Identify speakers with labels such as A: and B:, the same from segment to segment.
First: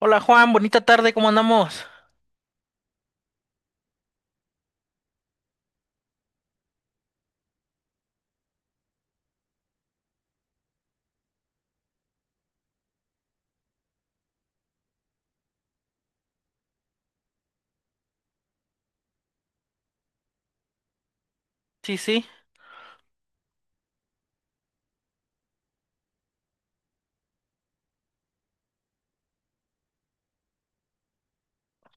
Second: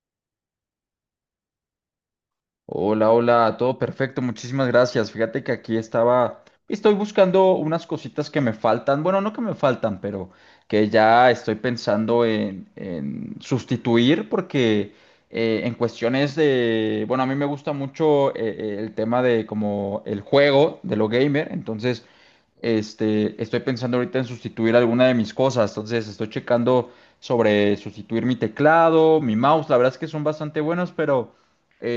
A: Hola Juan, bonita tarde, ¿cómo andamos?
B: Hola, hola, todo perfecto, muchísimas gracias. Fíjate que aquí estaba, estoy buscando unas cositas que me faltan, bueno, no que me faltan, pero que ya estoy pensando en sustituir porque en cuestiones de, bueno, a mí me gusta mucho el tema de como el juego, de lo gamer,
A: Sí,
B: entonces.
A: sí,
B: Este, estoy pensando ahorita en sustituir alguna de mis cosas, entonces estoy checando sobre sustituir mi teclado, mi mouse, la verdad es que son bastante buenos, pero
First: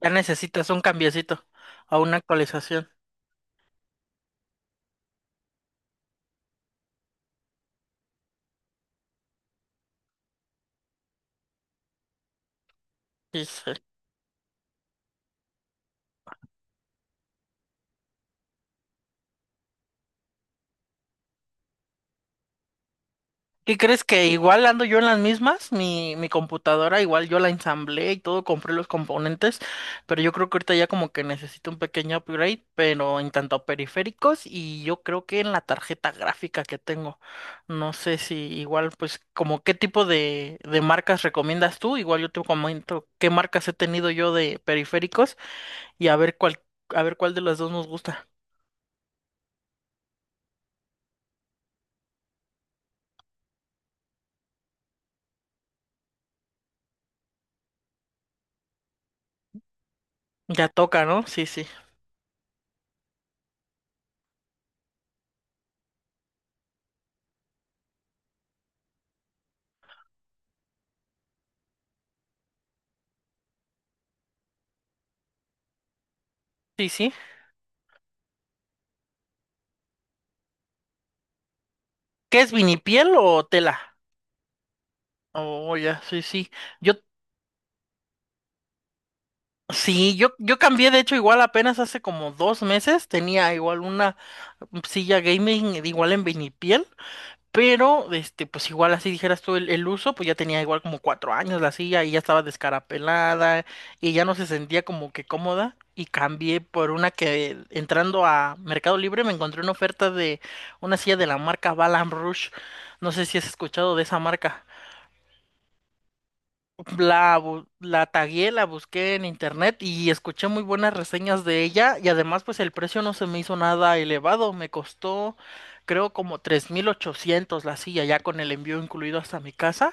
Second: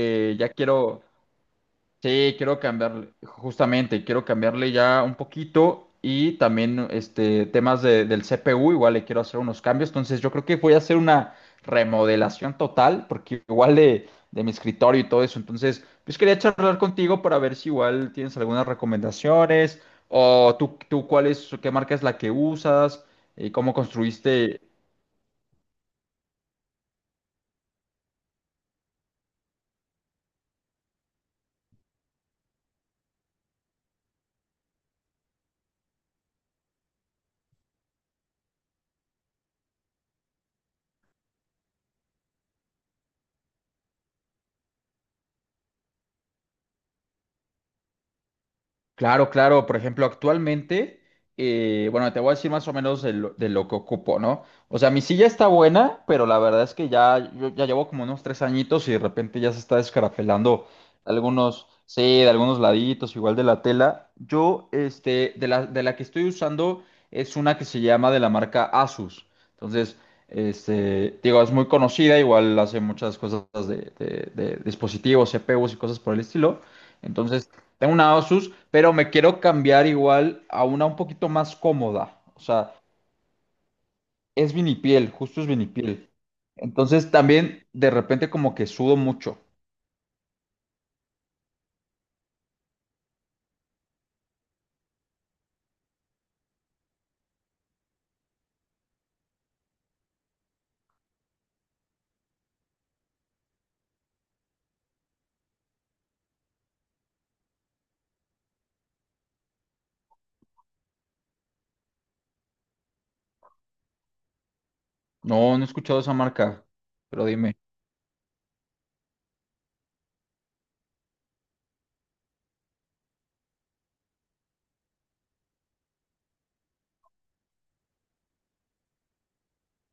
A: ya
B: ya
A: necesitas un
B: quiero,
A: cambiecito a una
B: sí, quiero
A: actualización.
B: cambiarle, justamente, quiero cambiarle ya un poquito y también este, temas del CPU, igual le quiero hacer unos cambios, entonces yo creo que voy a hacer una remodelación total,
A: Sí,
B: porque
A: sí.
B: igual de mi escritorio y todo eso, entonces, pues quería charlar contigo para ver si igual tienes algunas recomendaciones o tú cuál es, qué marca es la que usas y cómo
A: ¿Qué crees que
B: construiste.
A: igual ando yo en las mismas? Mi computadora igual yo la ensamblé y todo, compré los componentes, pero yo creo que ahorita ya como que necesito un pequeño upgrade, pero en tanto a periféricos y yo creo que en la tarjeta gráfica que tengo. No sé si igual pues como qué tipo de marcas recomiendas tú, igual yo te comento qué marcas he tenido yo de periféricos. Y a ver cuál de las dos nos gusta.
B: Claro, claro. Por ejemplo, actualmente, bueno, te voy a decir más o menos de lo que ocupo, ¿no? O sea, mi silla está buena, pero la verdad es que ya, yo ya llevo como unos 3 añitos y de repente ya se está
A: Ya
B: descarafelando
A: toca, ¿no? Sí, sí.
B: algunos, sí, de algunos laditos, igual de la tela. Yo, este, de la que estoy usando es una que se llama de la marca Asus. Entonces, este, digo, es muy conocida, igual hace muchas cosas de dispositivos, CPUs y cosas por el estilo.
A: Sí, sí.
B: Entonces, tengo una Asus, pero me quiero cambiar igual a una un poquito más cómoda.
A: ¿Qué
B: O
A: es
B: sea,
A: vinipiel o tela?
B: es vinipiel, justo es
A: Oh, ya,
B: vinipiel.
A: sí, sí. Yo,
B: Entonces también de repente como que sudo mucho.
A: sí, yo cambié, de hecho, igual apenas hace como 2 meses, tenía igual una silla gaming igual en vinipiel. Pero, este, pues igual así dijeras tú el uso, pues ya tenía igual como cuatro años la silla y ya estaba descarapelada y ya no se sentía como que cómoda y cambié por una que entrando a Mercado Libre me encontré una oferta de una silla de la marca Balam Rouge. No sé si has escuchado de esa marca.
B: No, no he escuchado esa marca, pero
A: La,
B: dime.
A: bu- la tagué, la busqué en internet y escuché muy buenas reseñas de ella y además pues el precio no se me hizo nada elevado, me costó creo como 3,800 la silla ya con el envío incluido hasta mi casa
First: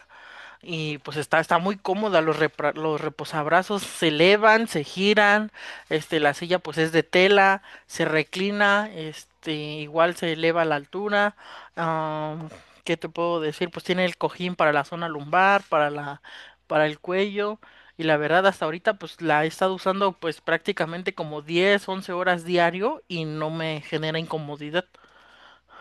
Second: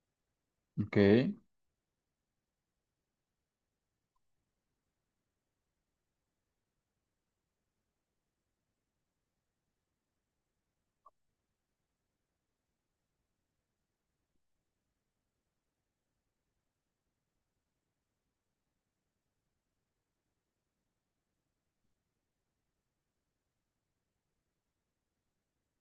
B: Ok.
A: y pues está muy cómoda, los, repra- los reposabrazos se elevan, se giran, este, la silla pues es de tela, se reclina, este, igual se eleva a la altura. Ah, ¿qué te puedo decir? Pues tiene el cojín para la zona lumbar, para la, para el cuello. Y la verdad, hasta ahorita pues la he estado usando pues prácticamente como 10 11 horas diario y no me genera incomodidad.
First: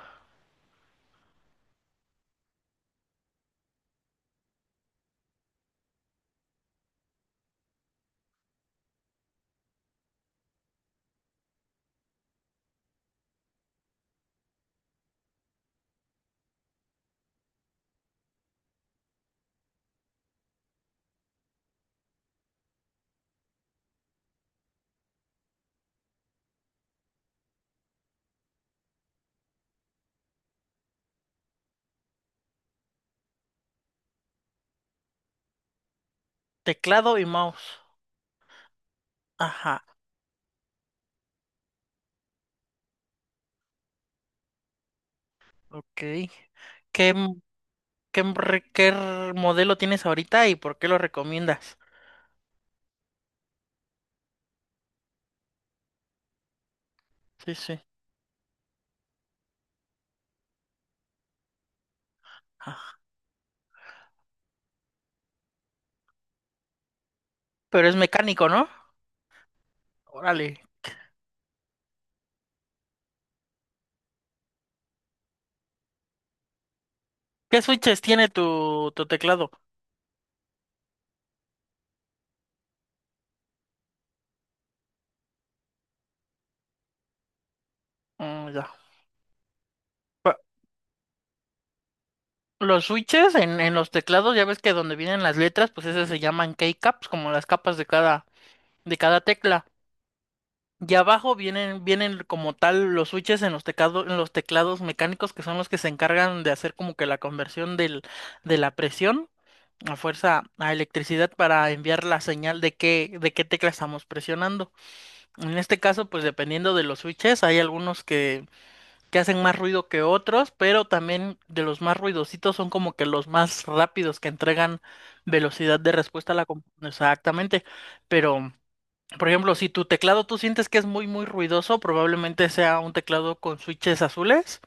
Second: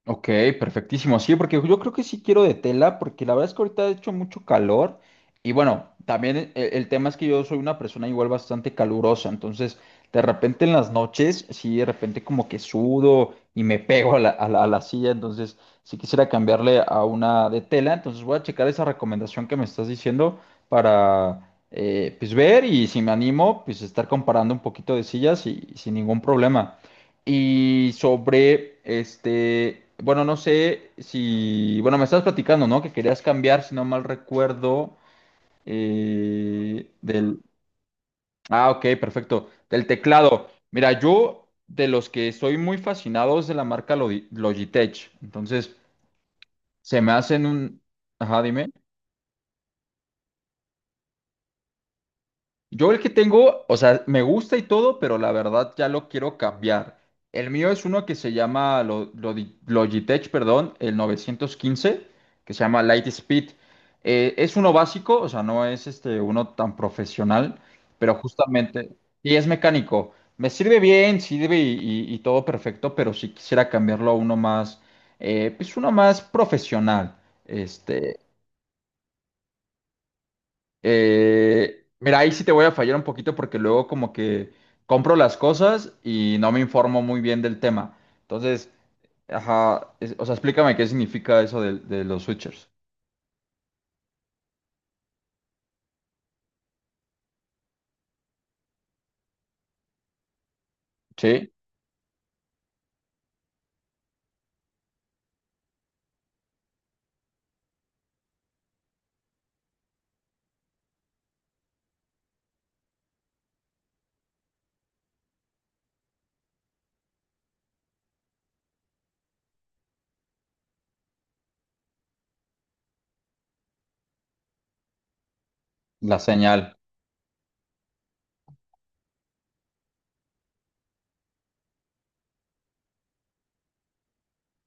B: Ok, perfectísimo. Sí, porque yo creo que sí quiero de tela, porque la verdad es que ahorita ha hecho mucho calor. Y bueno, también el tema es que yo soy una persona igual bastante calurosa. Entonces, de repente en las noches, sí, de repente como que sudo y me pego a la silla. Entonces, sí quisiera cambiarle a una de tela. Entonces, voy a checar esa recomendación que me estás diciendo para, pues, ver y si me animo, pues, estar comparando un poquito de sillas y sin ningún problema. Y sobre este, bueno, no sé si, bueno, me estabas platicando, ¿no? Que querías cambiar, si no mal recuerdo, eh,
A: Teclado y
B: del,
A: mouse.
B: ah, ok, perfecto,
A: Ajá,
B: del teclado. Mira, yo de los que estoy muy fascinados de la marca Logitech, entonces
A: ok.
B: se me
A: ¿Qué?
B: hacen
A: ¿Qué,
B: ajá, dime.
A: re- qué r- modelo tienes ahorita y por qué lo recomiendas?
B: Yo el que tengo, o sea, me gusta y todo, pero la verdad ya lo quiero cambiar. El
A: Sí,
B: mío
A: sí.
B: es uno que se llama Logitech, perdón, el 915, que se llama
A: Ah,
B: Lightspeed. Es uno básico, o sea, no es este uno tan profesional,
A: pero es
B: pero
A: mecánico, ¿no?
B: justamente, y es mecánico.
A: Órale.
B: Me sirve bien, sirve y todo perfecto, pero si quisiera cambiarlo a uno más, pues uno más profesional.
A: ¿Qué switches
B: este.
A: tiene tu teclado?
B: Mira, ahí sí te voy a fallar un poquito porque luego como que compro las cosas y no me informo muy bien del tema.
A: Mm, ya.
B: Entonces, ajá, es- o sea, explícame qué significa eso de los switchers.
A: Los switches en los teclados, ya ves que donde vienen las letras, pues esas se llaman keycaps, como las capas de cada tecla. Y abajo
B: Sí,
A: vienen, vienen como tal los switches en los teclado- en los teclados mecánicos que son los que se encargan de hacer como que la conversión del, de la presión a fuerza a electricidad para enviar la señal de qué tecla estamos presionando. En este caso, pues dependiendo de los switches, hay algunos que hacen más ruido que otros, pero también de los más ruidositos son como que los más rápidos que entregan velocidad de
B: la
A: respuesta a la... com-
B: señal.
A: Exactamente, pero... Por ejemplo, si tu teclado tú sientes que es muy, muy ruidoso, probablemente sea un teclado con switches azules,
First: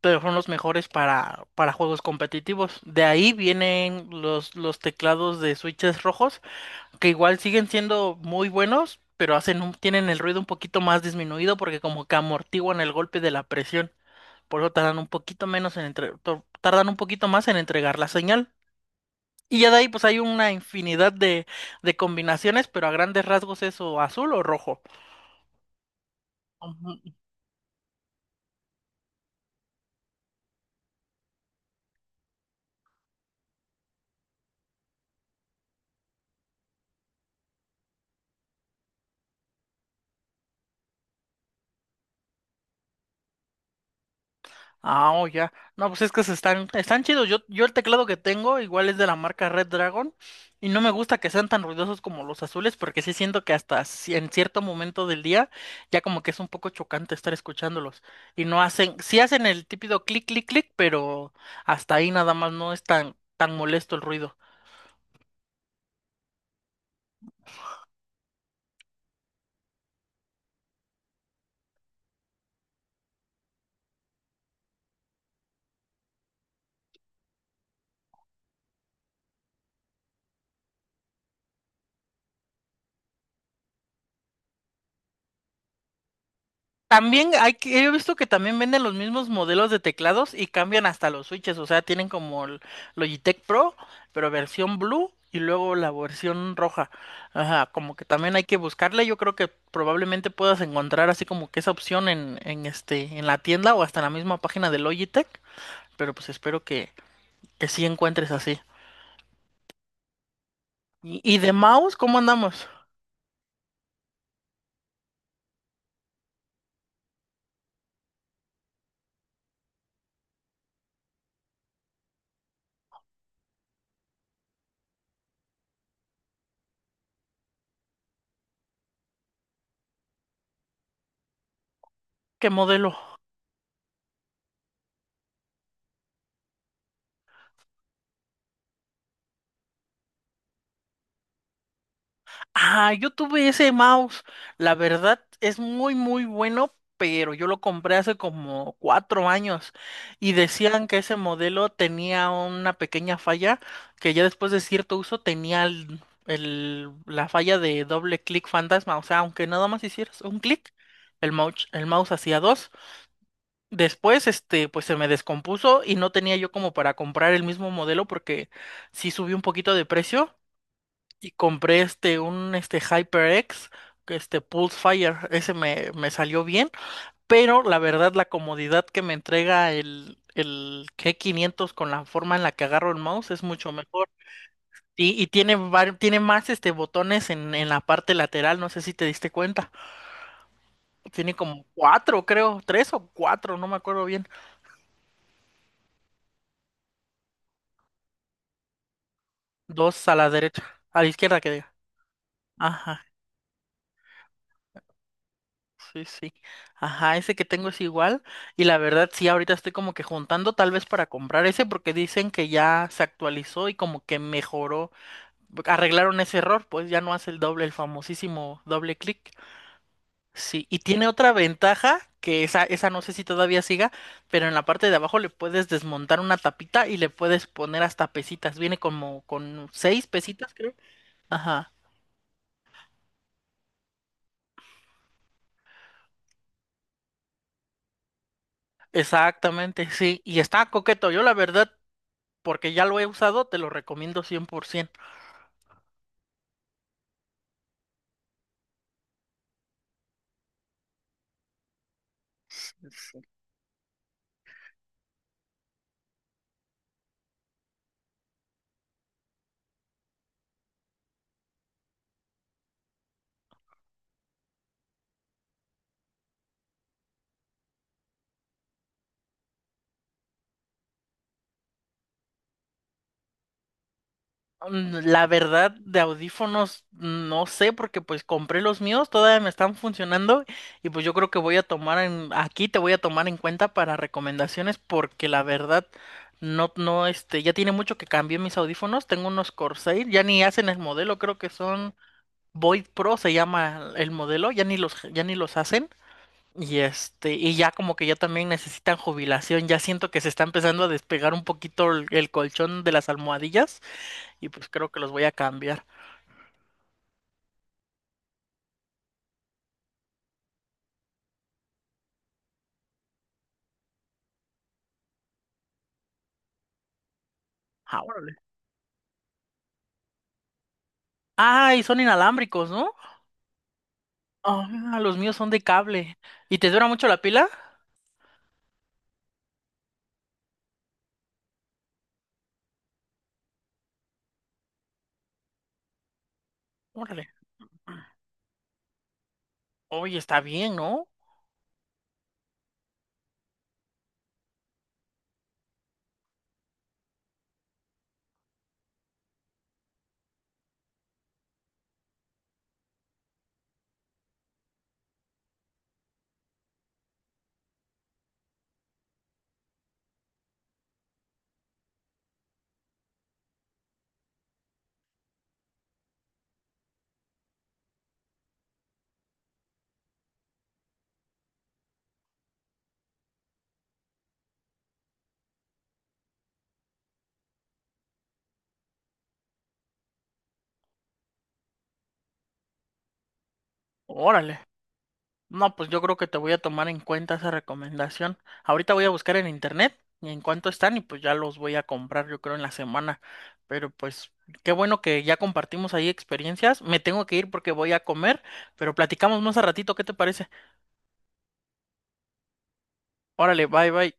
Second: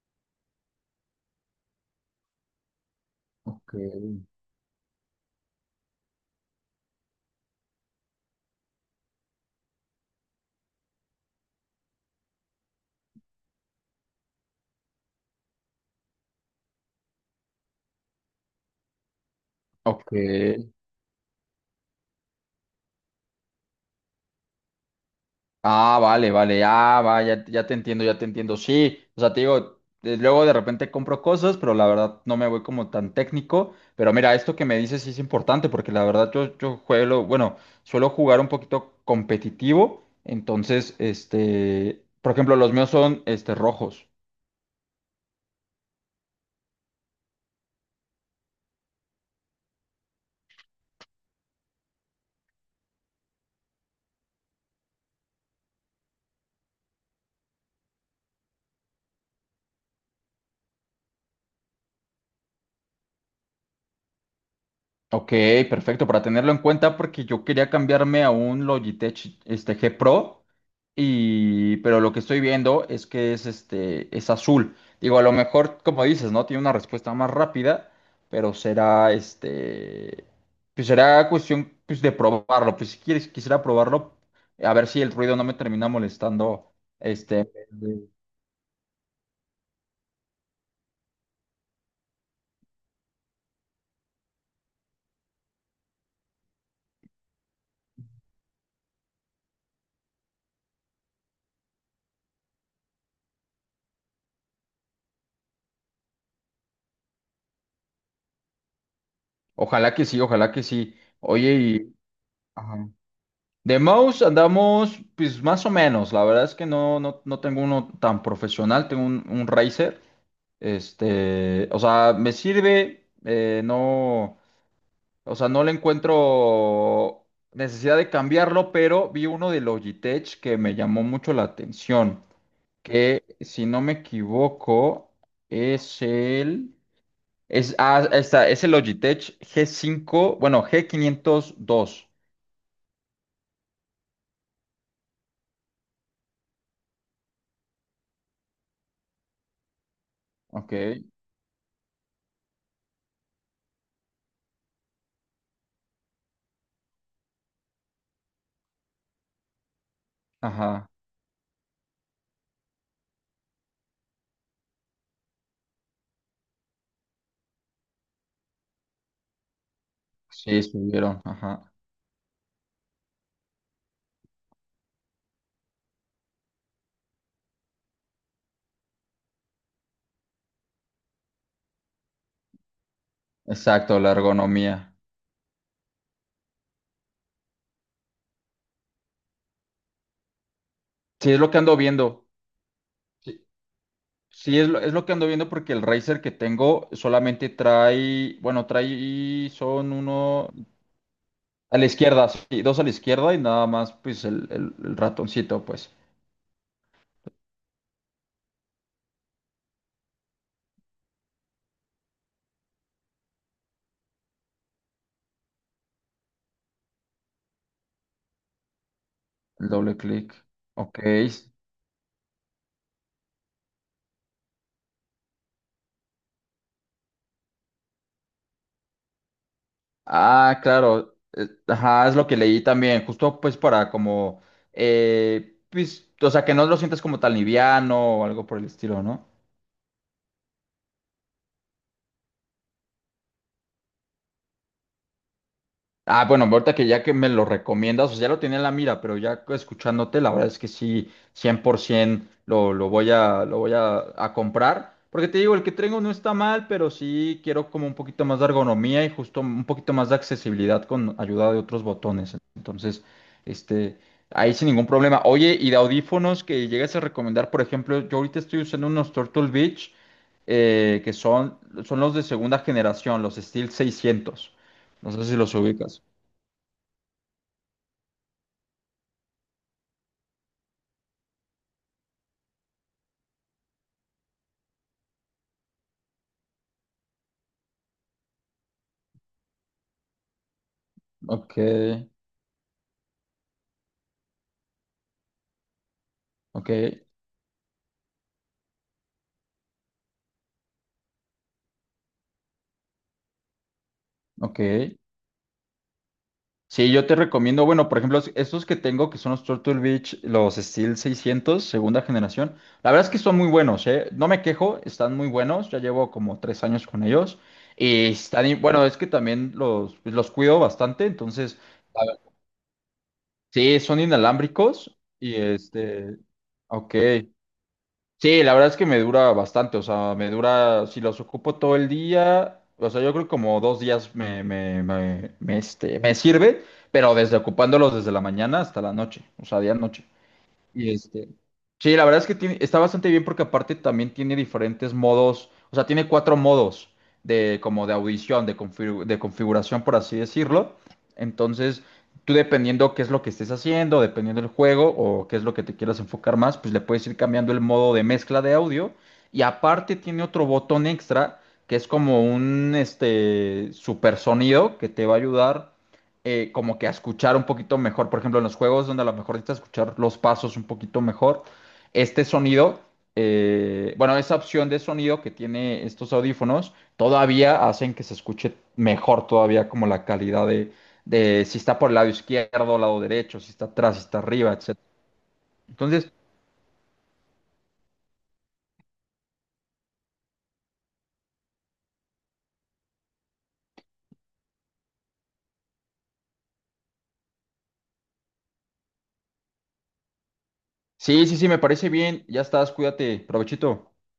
A: pero son los mejores para juegos competitivos. De ahí
B: Ok,
A: vienen los teclados de switches rojos, que igual siguen siendo muy buenos, pero hacen un- tienen el ruido un poquito más disminuido porque como que amortiguan el golpe de la presión. Por eso tardan un poquito menos en entre- tor- tardan un poquito más en entregar la señal. Y ya de ahí
B: ok,
A: pues
B: ok.
A: hay una infinidad de combinaciones, pero a grandes rasgos es o azul o rojo.
B: Ah, vale, vale, ah,
A: Ujú.
B: va, ya, ya te entiendo, ya te entiendo. Sí, o sea, te digo, luego de repente compro cosas, pero la verdad no me voy como tan técnico. Pero mira, esto que me dices sí es importante, porque la verdad yo juego, bueno, suelo jugar un poquito competitivo. Entonces, este, por ejemplo, los míos son este rojos.
A: Ah, oh, ya. No, pues es que se están, están chidos. Yo el teclado que tengo igual es de la marca Red Dragon y no me gusta que sean tan ruidosos como los azules porque sí siento que hasta ci- en cierto momento del día ya como que es un poco chocante estar escuchándolos y no hacen, sí hacen el típido clic, clic, clic, pero hasta ahí nada más no es tan, tan molesto el ruido.
B: Ok, perfecto, para tenerlo en cuenta porque yo quería cambiarme a un Logitech G Pro, y, pero lo que estoy viendo es que es, este, es azul. Digo, a lo mejor, como dices, ¿no? Tiene una respuesta más rápida, pero será, este, pues será cuestión pues, de probarlo. Pues si quieres, quisiera probarlo, a ver si el ruido no me termina molestando.
A: También
B: Este,
A: hay que, he visto que también venden los mismos modelos de teclados y cambian hasta los switches, o sea, tienen como el Logitech Pro, pero versión blue y luego la versión roja. Ajá, como que también hay que buscarla. Yo creo que probablemente puedas encontrar así como que esa opción en este, en la tienda o hasta en la misma página de Logitech, pero pues espero que sí encuentres así.
B: ojalá que sí, ojalá que sí.
A: Y de
B: Oye,
A: mouse, ¿cómo andamos?
B: ajá. De mouse andamos pues más o menos, la verdad es que no tengo uno tan profesional, tengo un Razer, o sea, me sirve, no, o sea, no le encuentro necesidad de cambiarlo, pero vi uno de Logitech que me llamó mucho la atención,
A: ¿Qué modelo?
B: que si no me equivoco es el, es, ah, está, es el Logitech g cinco bueno, G502.
A: Ah, yo tuve ese mouse. La verdad es muy, muy bueno, pero yo lo compré hace como 4 años y
B: Ok,
A: decían que ese modelo tenía una pequeña falla que ya después de cierto uso tenía el- la falla de doble clic fantasma. O sea, aunque nada más hicieras un clic,
B: ajá,
A: el mouse hacía dos. Después, este, pues se me descompuso y no tenía yo como para comprar el mismo modelo porque sí subió un poquito de precio
B: sí, subieron,
A: y
B: ajá.
A: compré este un este HyperX, que este Pulse Fire, ese me, me salió bien, pero la verdad la comodidad que me entrega el G500 con la forma en la que agarro el mouse es mucho
B: Exacto,
A: mejor.
B: la ergonomía.
A: Y tiene, var- tiene más este botones en la parte lateral, no sé si te diste cuenta.
B: Sí,
A: Tiene
B: es lo que
A: como
B: ando
A: cuatro,
B: viendo.
A: creo, tres o
B: Sí.
A: cuatro, no me acuerdo bien.
B: Sí, es lo que ando viendo porque el Razer que tengo solamente trae, bueno, trae, son
A: Dos a la
B: uno
A: derecha, a la izquierda que diga.
B: a la izquierda, sí, dos a la
A: Ajá.
B: izquierda y nada más, pues el, el ratoncito, pues,
A: Sí, sí. Ajá, ese que tengo es igual. Y la verdad, sí, ahorita estoy como que juntando tal vez para comprar ese porque dicen que ya se actualizó y como que mejoró. Arreglaron ese error, pues ya no hace el doble, el famosísimo doble clic.
B: el doble clic.
A: Sí, y
B: Ok.
A: tiene otra ventaja que esa no sé si todavía siga, pero en la parte de abajo le puedes desmontar una tapita y le puedes poner hasta pesitas. Viene como con seis pesitas,
B: Ah,
A: creo.
B: claro.
A: Ajá.
B: Ajá, es lo que leí también, justo pues para como, pues, o sea, que no lo sientas como tan liviano o algo por el estilo, ¿no?
A: Exactamente, sí, y está coqueto. Yo la verdad porque ya lo he usado, te lo recomiendo 100%.
B: Ah, bueno, ahorita que ya que me lo recomiendas, o sea, ya lo tenía en la mira, pero ya escuchándote, la verdad es que sí, 100% lo voy a comprar. Porque te digo, el que tengo no está mal, pero sí quiero como un poquito más de ergonomía y justo un poquito más de accesibilidad con ayuda de otros botones. Entonces, este, ahí sin ningún problema. Oye, y de audífonos que llegues a recomendar, por ejemplo, yo ahorita estoy usando unos Turtle Beach, que son, son los de segunda generación, los Steel 600.
A: Mm,
B: No sé
A: la
B: si los
A: verdad, de
B: ubicas.
A: audífonos, no sé, porque pues compré los míos, todavía me están funcionando y pues yo creo que voy a tomar en, aquí te voy a tomar en cuenta para recomendaciones porque la verdad, no, no, este, ya tiene mucho que cambié mis audífonos, tengo unos Corsair, ya ni hacen el modelo, creo que
B: Ok,
A: son Void Pro se llama el modelo, ya ni los hacen.
B: ok,
A: Y este, y ya como que ya también necesitan jubilación, ya siento que se está empezando a despegar un poquito el colchón de las almohadillas y
B: ok.
A: pues creo que los voy a cambiar.
B: Sí, yo te recomiendo, bueno, por ejemplo, estos que tengo, que son los Turtle Beach, los Steel seiscientos, segunda generación. La verdad es que son muy buenos, ¿eh? No me quejo, están muy buenos. Ya llevo como 3 años con ellos.
A: Ah,
B: Y
A: órale.
B: están, bueno, es que también los, pues, los cuido bastante, entonces,
A: Ah, y son
B: a ver,
A: inalámbricos, ¿no?
B: sí, son inalámbricos.
A: Ah, los míos
B: Y
A: son de cable.
B: este,
A: ¿Y te dura
B: ok.
A: mucho la pila?
B: Sí, la verdad es que me dura bastante, o sea, me dura, si los ocupo todo el día, o sea, yo creo que como 2 días me sirve, pero
A: Órale.
B: desde ocupándolos desde la mañana hasta la noche, o sea, día noche.
A: Oye, está bien,
B: Y
A: ¿no?
B: este, sí, la verdad es que tiene, está bastante bien porque aparte también tiene diferentes modos, o sea, tiene cuatro modos de como de audición, de, de configuración, por así decirlo. Entonces, tú dependiendo qué es lo que estés haciendo, dependiendo del juego o qué es lo que te quieras enfocar más, pues le puedes ir cambiando el modo de mezcla de audio. Y aparte tiene otro botón extra que es como un este super sonido que te va a ayudar como que a escuchar un poquito mejor. Por ejemplo, en los juegos donde a lo mejor necesitas escuchar los pasos un poquito mejor, este sonido, bueno, esa opción de sonido que tiene estos audífonos, todavía hacen que se escuche mejor todavía como la calidad de si está por el lado izquierdo, lado derecho, si está atrás, si está arriba,
A: Órale.
B: etc.
A: No, pues yo
B: Entonces,
A: creo que te voy a tomar en cuenta esa recomendación. Ahorita voy a buscar en internet y en cuánto están y pues ya los voy a comprar yo creo en la semana. Pero pues qué bueno que ya compartimos ahí experiencias. Me tengo que ir porque voy a comer, pero platicamos más a ratito, ¿qué te parece?
B: sí, sí, sí, me parece bien. Ya estás, cuídate,
A: Órale, bye
B: provechito.
A: bye.